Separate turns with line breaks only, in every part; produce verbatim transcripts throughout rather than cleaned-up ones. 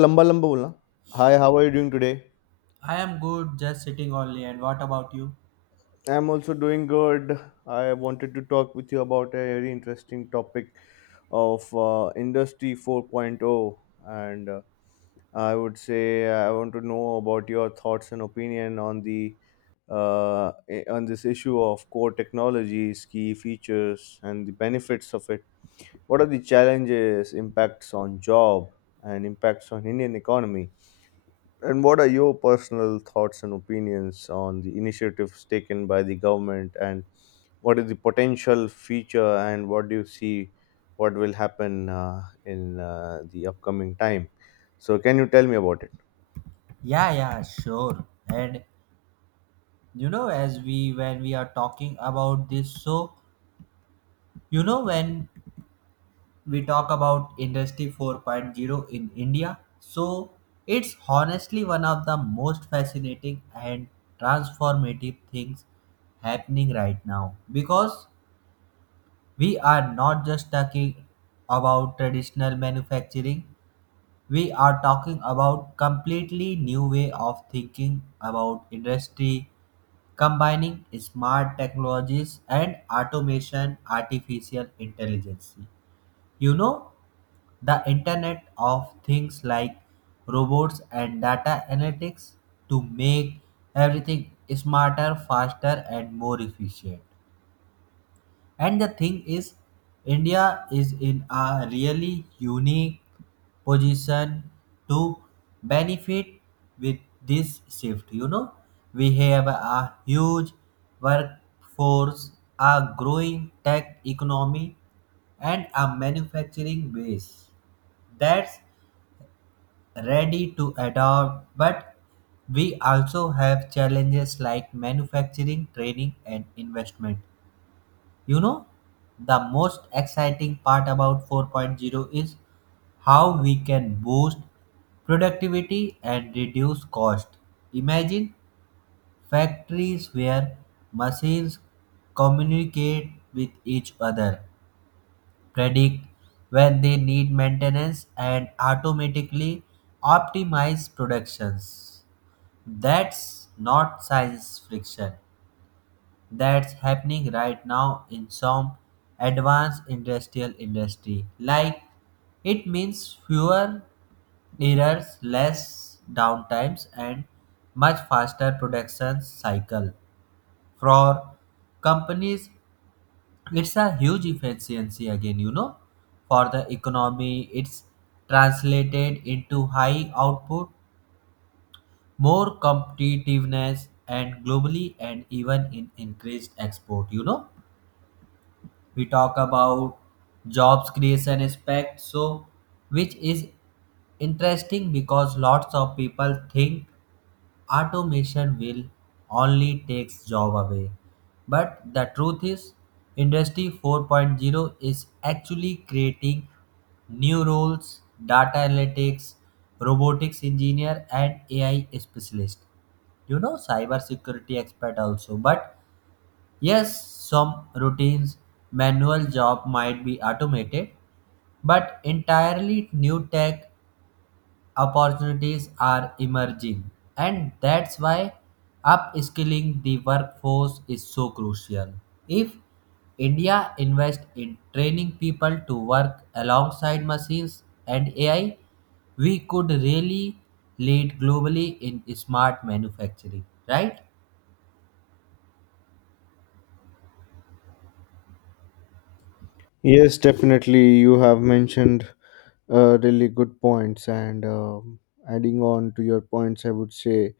लंबा लंबा बोलना। Hi, how are you doing today?
I am good, just sitting only. And what about you?
I am also doing good. I wanted to talk with you about a very interesting topic of uh, industry 4.0 and uh, I would say uh, I want to know about your thoughts and opinion on the uh, i- on this issue of core technologies, key features, and the benefits of it. What are the challenges, impacts on job, and impacts on Indian economy? And what are your personal thoughts and opinions on the initiatives taken by the government, and what is the potential future and what do you see what will happen uh, in uh, the upcoming time? So, can you tell me about it?
Yeah, yeah, sure. And you know, as we when we are talking about this, so you know when we talk about Industry 4.0 in India, so it's honestly one of the most fascinating and transformative things happening right now because we are not just talking about traditional manufacturing. We are talking about completely new way of thinking about industry, combining smart technologies and automation, artificial intelligence. You know, the internet of things like robots and data analytics to make everything smarter, faster and more efficient. And the thing is, India is in a really unique position to benefit with this shift. You know, we have a huge workforce, a growing tech economy, and a manufacturing base that's ready to adopt, but we also have challenges like manufacturing training and investment. You know, the most exciting part about 4.0 is how we can boost productivity and reduce cost. Imagine factories where machines communicate with each other, predict when they need maintenance, and automatically optimize productions. That's not science friction, that's happening right now in some advanced industrial industry. Like, it means fewer errors, less downtimes and much faster production cycle for companies. It's a huge efficiency again, you know. For the economy, it's translated into high output, more competitiveness and globally and even in increased export. You know, we talk about jobs creation aspect, so which is interesting because lots of people think automation will only takes job away, but the truth is industry 4.0 is actually creating new roles, data analytics, robotics engineer and ai specialist, you know, cyber security expert also. But yes, some routines, manual job might be automated, but entirely new tech opportunities are emerging. And that's why upskilling the workforce is so crucial. If India invests in training people to work alongside machines and A I, we could really lead globally in smart manufacturing, right?
Yes, definitely. You have mentioned uh, really good points, and um adding on to your points, I would say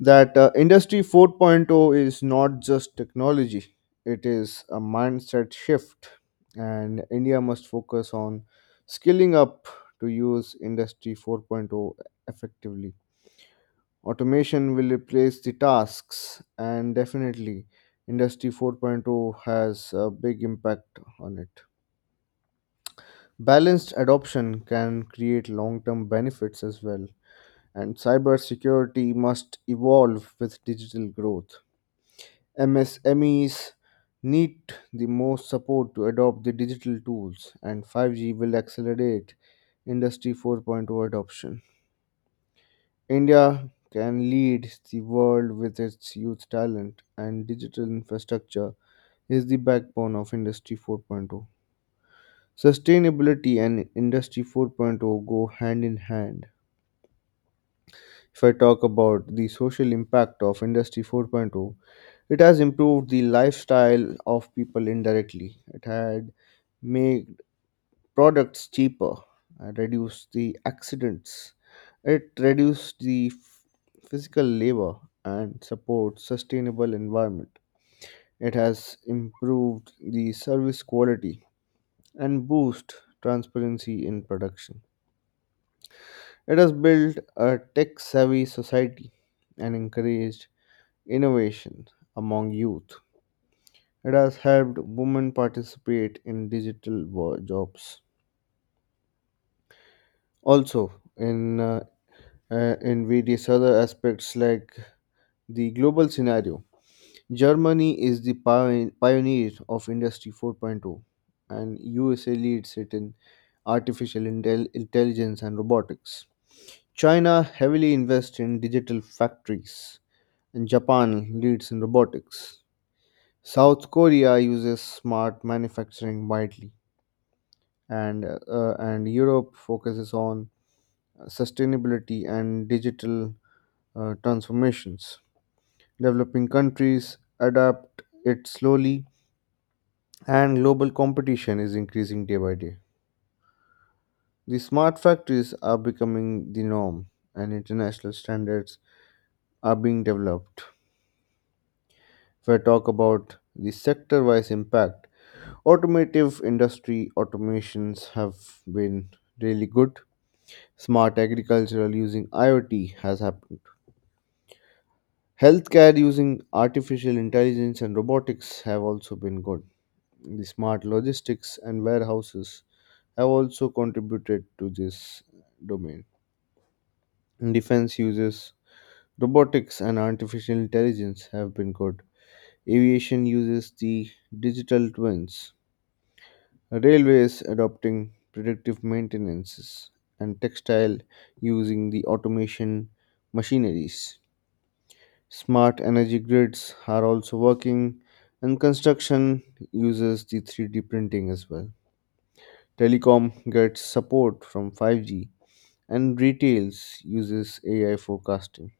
that uh, Industry 4.0 is not just technology, it is a mindset shift, and India must focus on skilling up to use Industry 4.0 effectively. Automation will replace the tasks, and definitely, Industry 4.0 has a big impact on it. Balanced adoption can create long term benefits as well, and cybersecurity must evolve with digital growth. M S M Es need the most support to adopt the digital tools, and five G will accelerate Industry 4.0 adoption. India can lead the world with its youth talent, and digital infrastructure is the backbone of Industry 4.0. Sustainability and Industry 4.0 go hand in hand. If I talk about the social impact of Industry 4.0, it has improved the lifestyle of people indirectly. It had made products cheaper, uh, reduced the accidents, it reduced the f- physical labor, and supports sustainable environment. It has improved the service quality and boost transparency in production. It has built a tech savvy society and encouraged innovation among youth. It has helped women participate in digital wo- jobs. Also, in uh, uh, in various other aspects like the global scenario, Germany is the pio- pioneer of Industry 4.0, and U S A leads it in artificial intel- intelligence and robotics. China heavily invests in digital factories, and Japan leads in robotics. South Korea uses smart manufacturing widely, and uh, and Europe focuses on sustainability and digital uh, transformations. Developing countries adapt it slowly, and global competition is increasing day by day. The smart factories are becoming the norm, and international standards are being developed. If I talk about the sector-wise impact, automotive industry automations have been really good. Smart agricultural using IoT has happened. Healthcare using artificial intelligence and robotics have also been good. The smart logistics and warehouses have also contributed to this domain. Defense uses robotics and artificial intelligence have been good. Aviation uses the digital twins. Railways adopting predictive maintenances, and textile using the automation machineries. Smart energy grids are also working, and construction uses the three D printing as well. Telecom gets support from five G, and retails uses A I forecasting.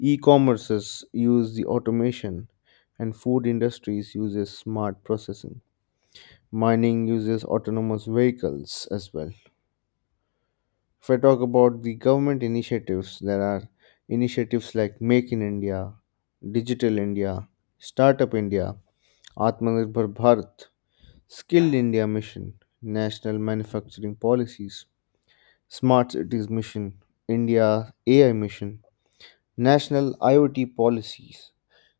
E-commerces use the automation, and food industries uses smart processing. Mining uses autonomous vehicles as well. If I talk about the government initiatives, there are initiatives like Make in India, Digital India, Startup India, Atmanirbhar Bharat, Skilled India Mission, National Manufacturing Policies, Smart Cities Mission, India A I Mission, National IoT Policies,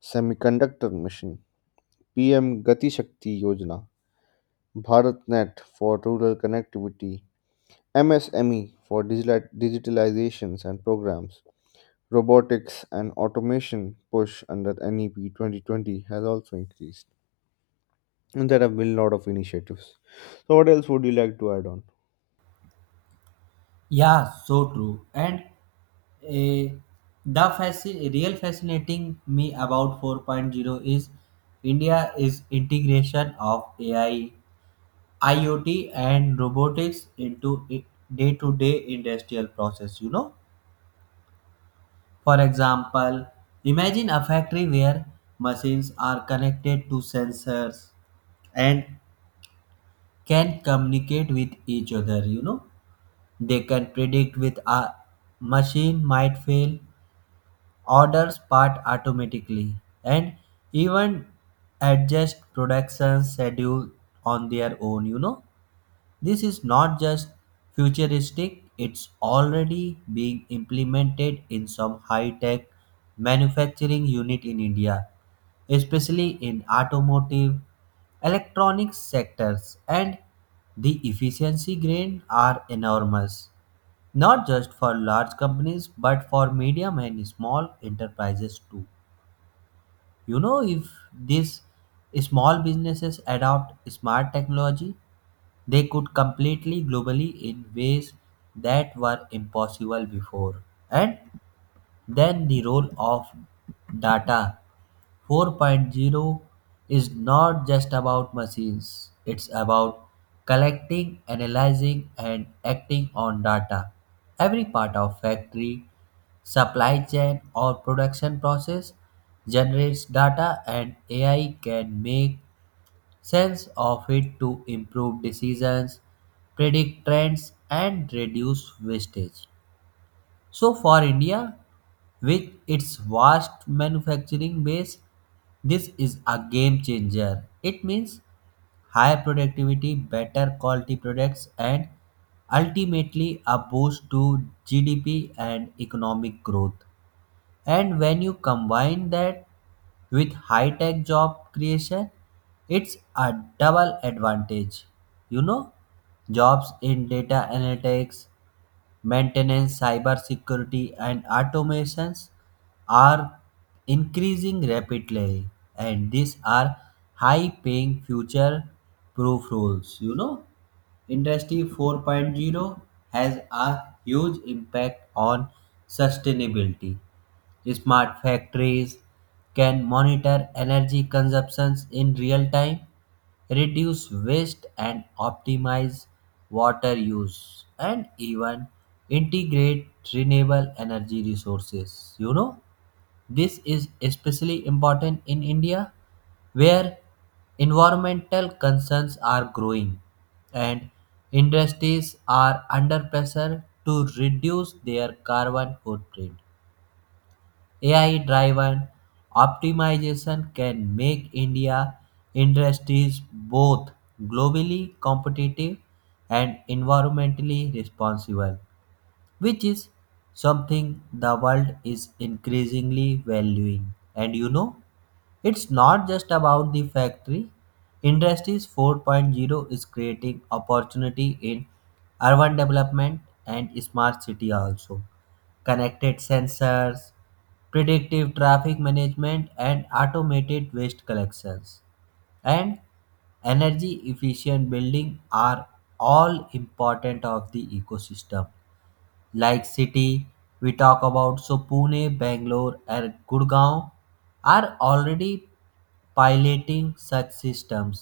Semiconductor Mission, P M Gati Shakti Yojana, BharatNet for Rural Connectivity, M S M E for digital- digitalizations and programs, robotics and automation push under N E P twenty twenty has also increased. And there have been a lot of initiatives. So, what else would you like to add on?
Yeah, so true. And eh, the fasci- real fascinating me about four point zero is India is integration of A I, IoT and robotics into i- day-to-day industrial process, you know. For example, imagine a factory where machines are connected to sensors and can communicate with each other, you know. They can predict with a machine might fail, orders part automatically, and even adjust production schedule on their own. You know, this is not just futuristic, it's already being implemented in some high tech manufacturing unit in India, especially in automotive electronics sectors. And the efficiency gain are enormous, not just for large companies but for medium and small enterprises too. You know, if these small businesses adopt smart technology, they could completely globally in ways that were impossible before. And then the role of data. Four point zero is not just about machines, it's about collecting, analyzing, and acting on data. Every part of factory, supply chain, or production process generates data, and A I can make sense of it to improve decisions, predict trends, and reduce wastage. So, for India, with its vast manufacturing base, this is a game changer. It means higher productivity, better quality products, and ultimately a boost to G D P and economic growth. And when you combine that with high tech job creation, it's a double advantage. You know, jobs in data analytics, maintenance, cybersecurity, and automations are increasing rapidly, and these are high-paying future-proof roles. You know, Industry 4.0 has a huge impact on sustainability. Smart factories can monitor energy consumptions in real time, reduce waste and optimize water use and even integrate renewable energy resources. You know, this is especially important in India where environmental concerns are growing and industries are under pressure to reduce their carbon footprint. A I driven optimization can make India industries both globally competitive and environmentally responsible, which is something the world is increasingly valuing. And you know, it's not just about the factory. Industries four point zero is creating opportunity in urban development and smart city also. Connected sensors, predictive traffic management and automated waste collections and energy efficient building are all important of the ecosystem. Like, city we talk about, so Pune, Bangalore and Gurgaon are already piloting such systems.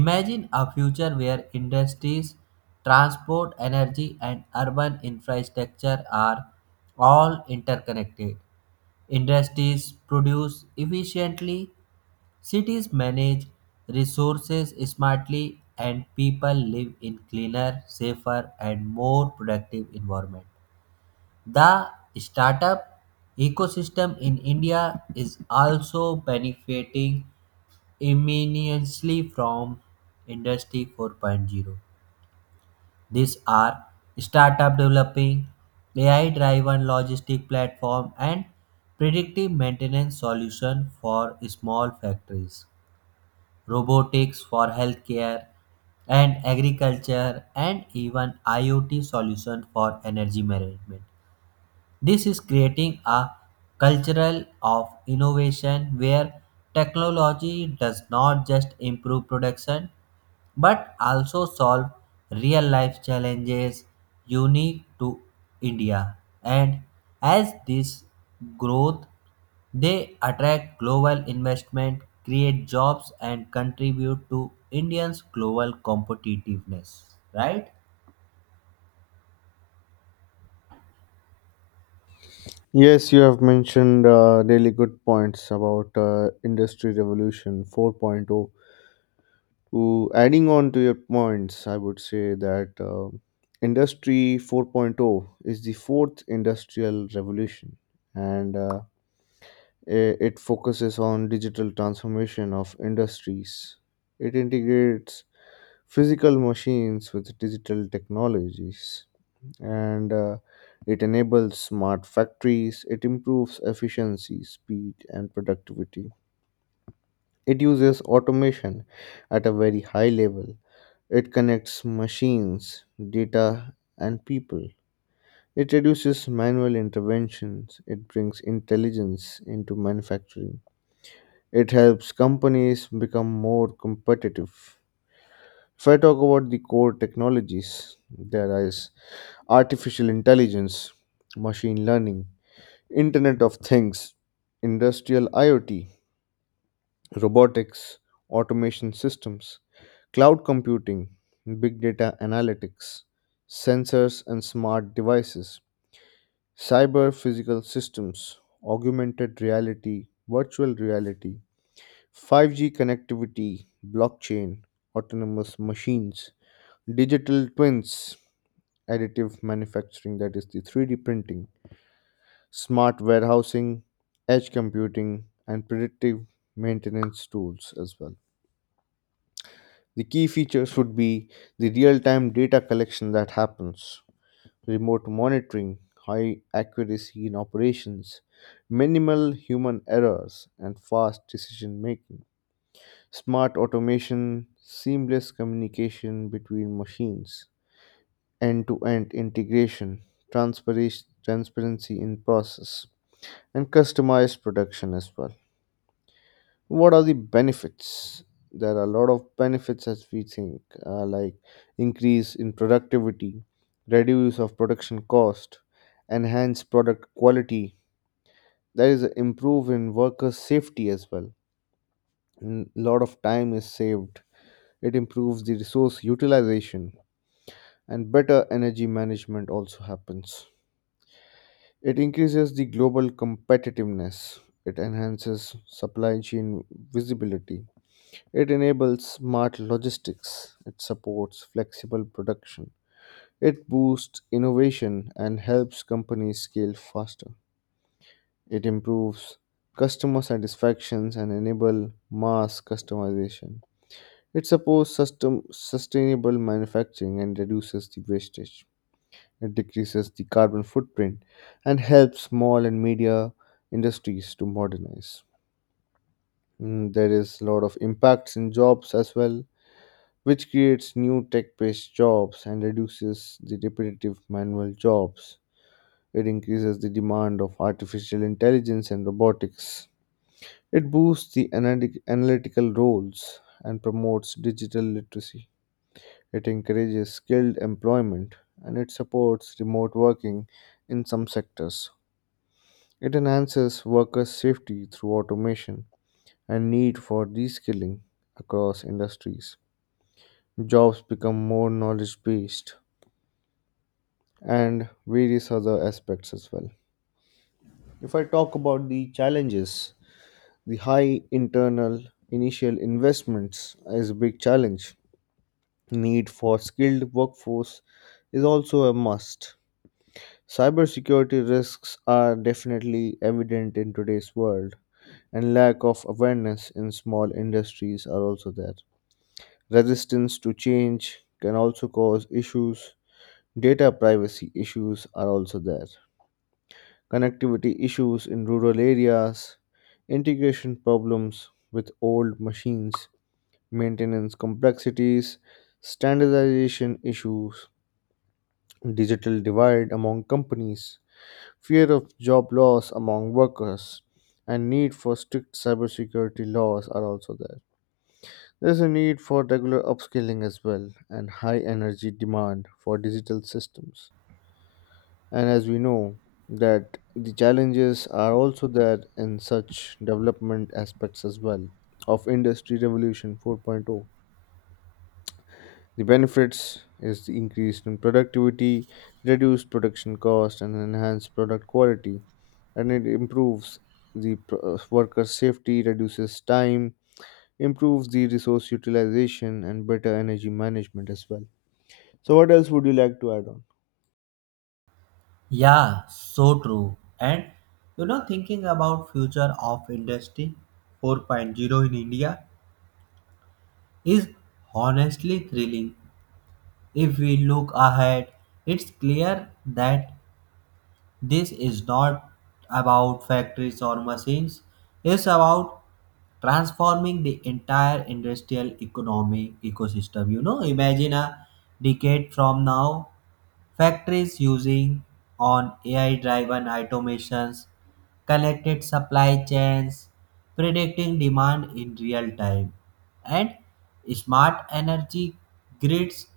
Imagine a future where industries, transport, energy and urban infrastructure are all interconnected, industries produce efficiently, cities manage resources smartly and people live in cleaner, safer and more productive environment. The startup ecosystem in India is also benefiting immensely from Industry 4.0. These are startup developing A I-driven logistic platform and predictive maintenance solution for small factories, robotics for healthcare and agriculture, and even IoT solution for energy management. This is creating a cultural of innovation where technology does not just improve production but also solve real life challenges unique to India. And as this growth, they attract global investment, create jobs, and contribute to Indians' global competitiveness, right?
Yes, you have mentioned uh, really good points about uh, Industry Revolution 4.0. To adding on to your points, I would say that uh, Industry 4.0 is the fourth industrial revolution, and uh, i- it focuses on digital transformation of industries. It integrates physical machines with digital technologies and uh, it enables smart factories. It improves efficiency, speed, and productivity. It uses automation at a very high level. It connects machines, data, and people. It reduces manual interventions. It brings intelligence into manufacturing. It helps companies become more competitive. If I talk about the core technologies, there is artificial intelligence, machine learning, Internet of Things, Industrial IoT, Robotics, Automation Systems, Cloud Computing, Big Data Analytics, Sensors and Smart Devices, Cyber Physical Systems, Augmented Reality, Virtual Reality, five G Connectivity, Blockchain, Autonomous Machines, Digital Twins, Additive Manufacturing, that is the three D printing, smart warehousing, edge computing, and predictive maintenance tools as well. The key features would be the real time data collection that happens, remote monitoring, high accuracy in operations, minimal human errors, and fast decision making, smart automation, seamless communication between machines, end to end integration, transpara- transparency in process, and customized production as well. What are the benefits? There are a lot of benefits as we think, uh, like increase in productivity, reduce of production cost, enhance product quality. There is an improve in worker safety as well. A lot of time is saved. It improves the resource utilization and better energy management also happens. It increases the global competitiveness. It enhances supply chain visibility. It enables smart logistics, it supports flexible production, it boosts innovation and helps companies scale faster. It improves customer satisfactions and enable mass customization. It supports sustain- sustainable manufacturing and reduces the wastage. It decreases the carbon footprint and helps small and media industries to modernize. Mm, there is a lot of impacts in jobs as well, which creates new tech based jobs and reduces the repetitive manual jobs. It increases the demand of artificial intelligence and robotics. It boosts the analytic- analytical roles and promotes digital literacy. It encourages skilled employment and it supports remote working in some sectors. It enhances workers' safety through automation and need for reskilling across industries. Jobs become more knowledge based and various other aspects as well. If I talk about the challenges, the high internal initial investments is a big challenge. Need for skilled workforce is also a must. Cybersecurity risks are definitely evident in today's world, and lack of awareness in small industries are also there. Resistance to change can also cause issues. Data privacy issues are also there. Connectivity issues in rural areas, integration problems with old machines, maintenance complexities, standardization issues, digital divide among companies, fear of job loss among workers, and need for strict cybersecurity laws are also there. There's a need for regular upskilling as well and high energy demand for digital systems. And as we know that the challenges are also there in such development aspects as well of industry revolution 4.0. The benefits is the increase in productivity, reduced production cost and enhanced product quality, and it improves the pro- uh, workers' safety, reduces time, improves the resource utilization, and better energy management as well. So, what else would you like to add on?
Yeah, so true. And you know, thinking about future of industry 4.0 in India is honestly thrilling. If we look ahead, it's clear that this is not about factories or machines. It's about transforming the entire industrial economy ecosystem. You know, imagine a decade from now. Factories using on A I-driven automations, connected supply chains, predicting demand in real time, and smart energy grids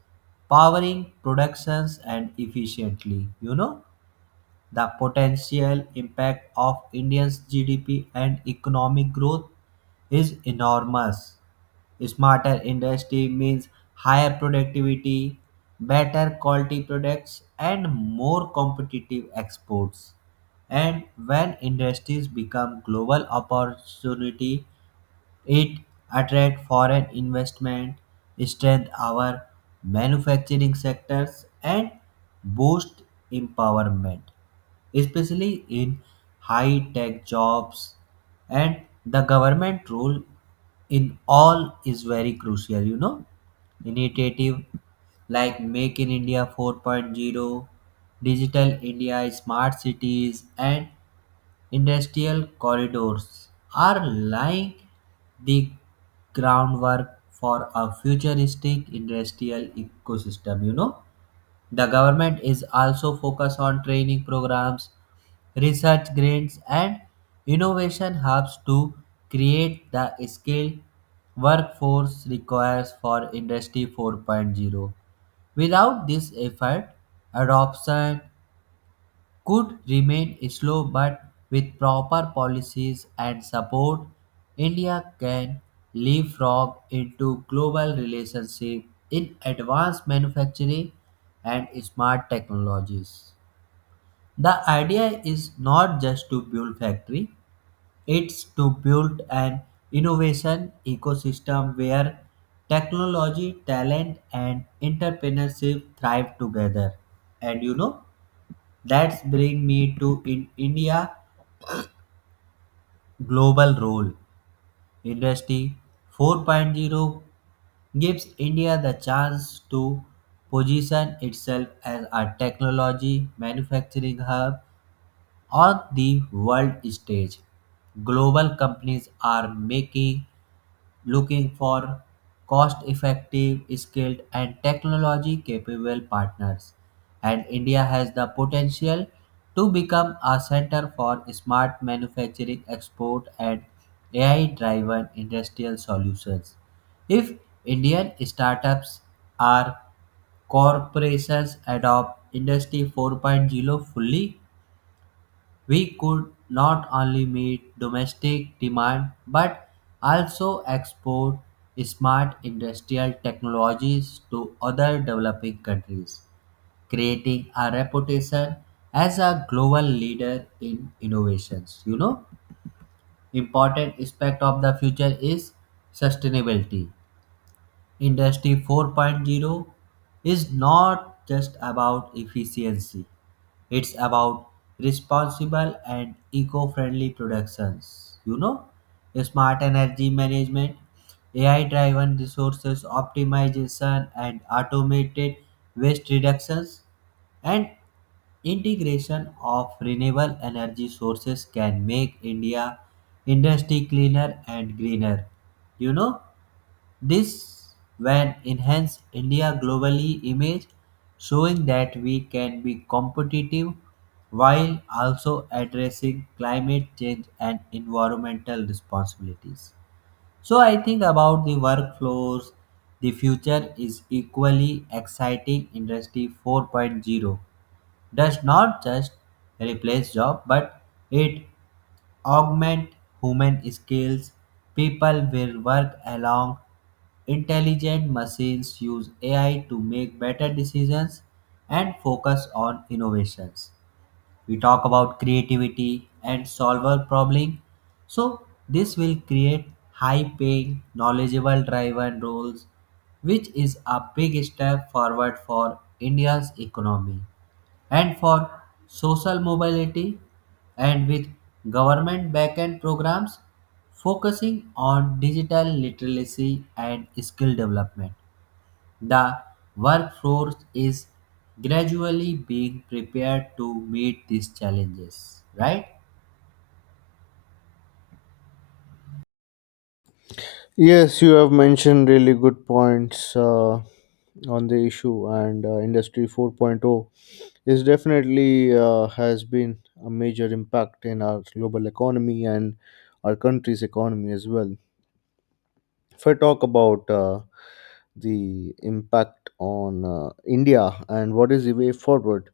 powering productions and efficiently. You know, the potential impact of India's G D P and economic growth is enormous. Smarter industry means higher productivity, better quality products, and more competitive exports. And when industries become global opportunity, it attract foreign investment, strength our manufacturing sectors, and boost empowerment, especially in high-tech jobs. And the government role in all is very crucial. You know, initiative like Make in India 4.0, Digital India, Smart Cities, and Industrial corridors are laying the groundwork for a futuristic industrial ecosystem. You know, the government is also focused on training programs, research grants, and innovation hubs to create the skill workforce requires for Industry 4.0. Without this effort, adoption could remain slow, but with proper policies and support, India can leapfrog into global relationship in advanced manufacturing and smart technologies. The idea is not just to build factory, it's to build an innovation ecosystem where technology, talent and entrepreneurship thrive together. And you know, that's bring me to in India global role. Industry 4.0 gives India the chance to position itself as a technology manufacturing hub on the world stage. Global companies are making looking for cost effective, skilled, and technology capable partners. And India has the potential to become a center for smart manufacturing export and A I driven industrial solutions. If Indian startups or corporations adopt Industry 4.0 fully, we could not only meet domestic demand but also export smart industrial technologies to other developing countries, creating a reputation as a global leader in innovations. You know, important aspect of the future is sustainability. Industry 4.0 is not just about efficiency, it's about responsible and eco friendly productions. You know, smart energy management, A I driven resources optimization, and automated waste reductions, and integration of renewable energy sources can make India industry cleaner and greener. You know, this will enhance India globally image, showing that we can be competitive while also addressing climate change and environmental responsibilities. So I think about the workflows, the future is equally exciting. Industry 4.0 does not just replace job but it augment human skills. People will work along intelligent machines, use A I to make better decisions, and focus on innovations. We talk about creativity and solver problem. So, this will create high paying, knowledgeable driven roles, which is a big step forward for India's economy and for social mobility and with government backend programs focusing on digital literacy and skill development. The workforce is gradually being prepared to meet these challenges, right?
Yes, you have mentioned really good points. Uh, on the issue and uh, industry 4.0 is definitely uh, has been a major impact in our global economy and our country's economy as well. If I talk about uh, the impact on uh, India and what is the way forward,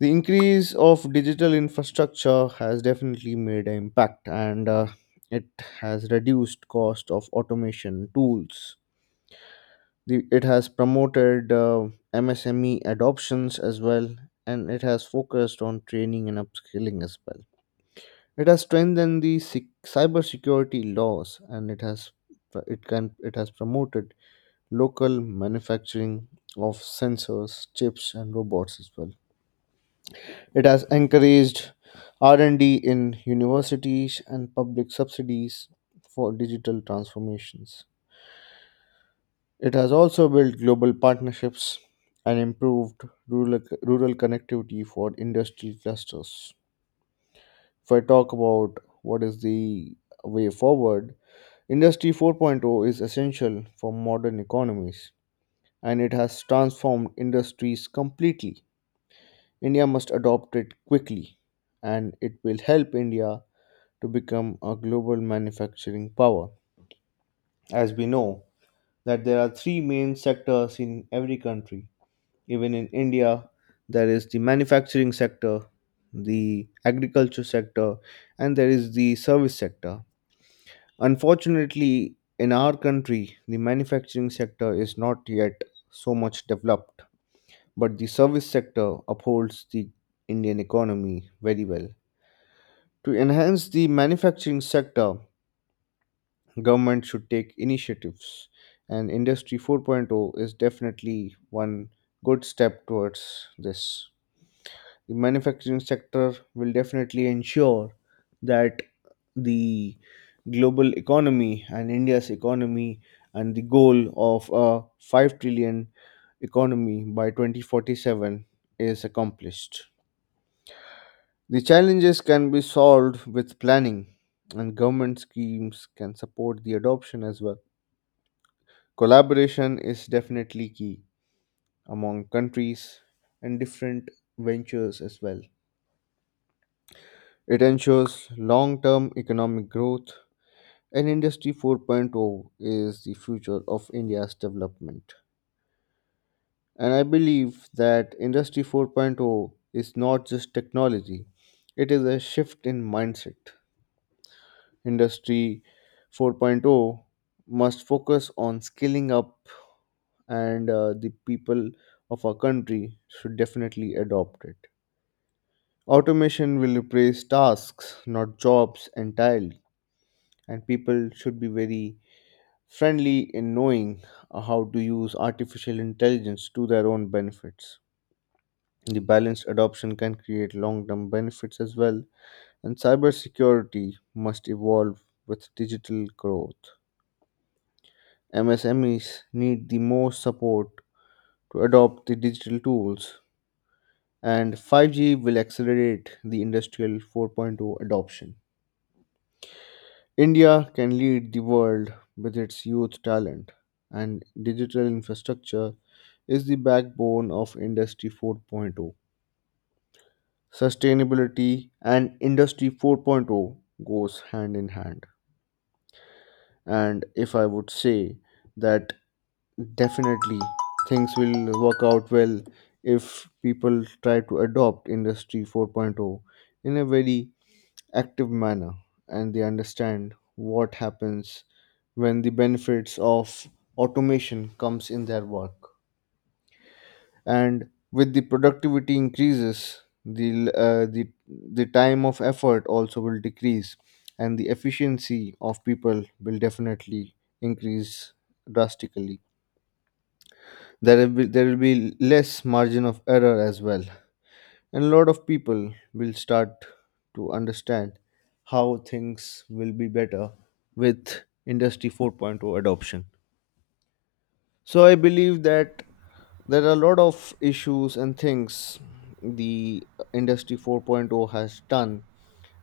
the increase of digital infrastructure has definitely made an impact, and uh, it has reduced cost of automation tools. The, it has promoted uh, M S M E adoptions as well, and it has focused on training and upskilling as well. It has strengthened the sec- cybersecurity laws, and it has it can it has promoted local manufacturing of sensors, chips, and robots as well. It has encouraged R and D in universities and public subsidies for digital transformations. It has also built global partnerships and improved rural, rural connectivity for industrial clusters. If I talk about what is the way forward, Industry 4.0 is essential for modern economies and it has transformed industries completely. India must adopt it quickly and it will help India to become a global manufacturing power. As we know that there are three main sectors in every country. Even in India, there is the manufacturing sector, the agriculture sector, and there is the service sector. Unfortunately, in our country, the manufacturing sector is not yet so much developed, but the service sector upholds the Indian economy very well. To enhance the manufacturing sector, government should take initiatives, and Industry 4.0 is definitely one good step towards this. The manufacturing sector will definitely ensure that the global economy and India's economy and the goal of a five trillion economy by twenty forty-seven is accomplished. The challenges can be solved with planning, and government schemes can support the adoption as well. Collaboration is definitely key among countries and different ventures as well. It ensures long term economic growth, and Industry 4.0 is the future of India's development. And I believe that Industry 4.0 is not just technology, it is a shift in mindset. Industry 4.0 must focus on scaling up, and uh, the people of our country should definitely adopt it. Automation will replace tasks, not jobs, entirely, and people should be very friendly in knowing how to use artificial intelligence to their own benefits. The balanced adoption can create long term benefits as well, and cybersecurity must evolve with digital growth. M S M Es need the most support to adopt the digital tools, and five G will accelerate the industrial 4.0 adoption. India can lead the world with its youth talent, and digital infrastructure is the backbone of Industry 4.0. Sustainability and Industry 4.0 goes hand in hand. And if I would say that definitely things will work out well if people try to adopt Industry 4.0 in a very active manner, and they understand what happens when the benefits of automation comes in their work, and with the productivity increases the l- uh, the the time of effort also will decrease, and the efficiency of people will definitely increase drastically. There will be, there will be less margin of error as well, and a lot of people will start to understand how things will be better with industry 4.0 adoption. So I believe that there are a lot of issues and things the industry 4.0 has done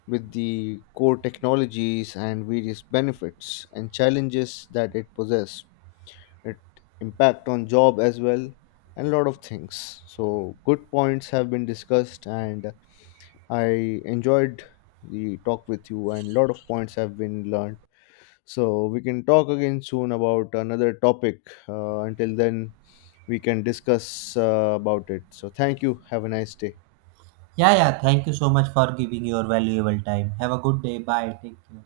with the core technologies and various benefits and challenges that it possessed. It impact on job as well, and a lot of things. So good points have been discussed, and I enjoyed the talk with you, and lot of points have been learned. So we can talk again soon about another topic. Uh, until then, we can discuss uh, about it. So thank you. Have a nice day.
Yeah, yeah, thank you so much for giving your valuable time. Have a good day. Bye. Take care.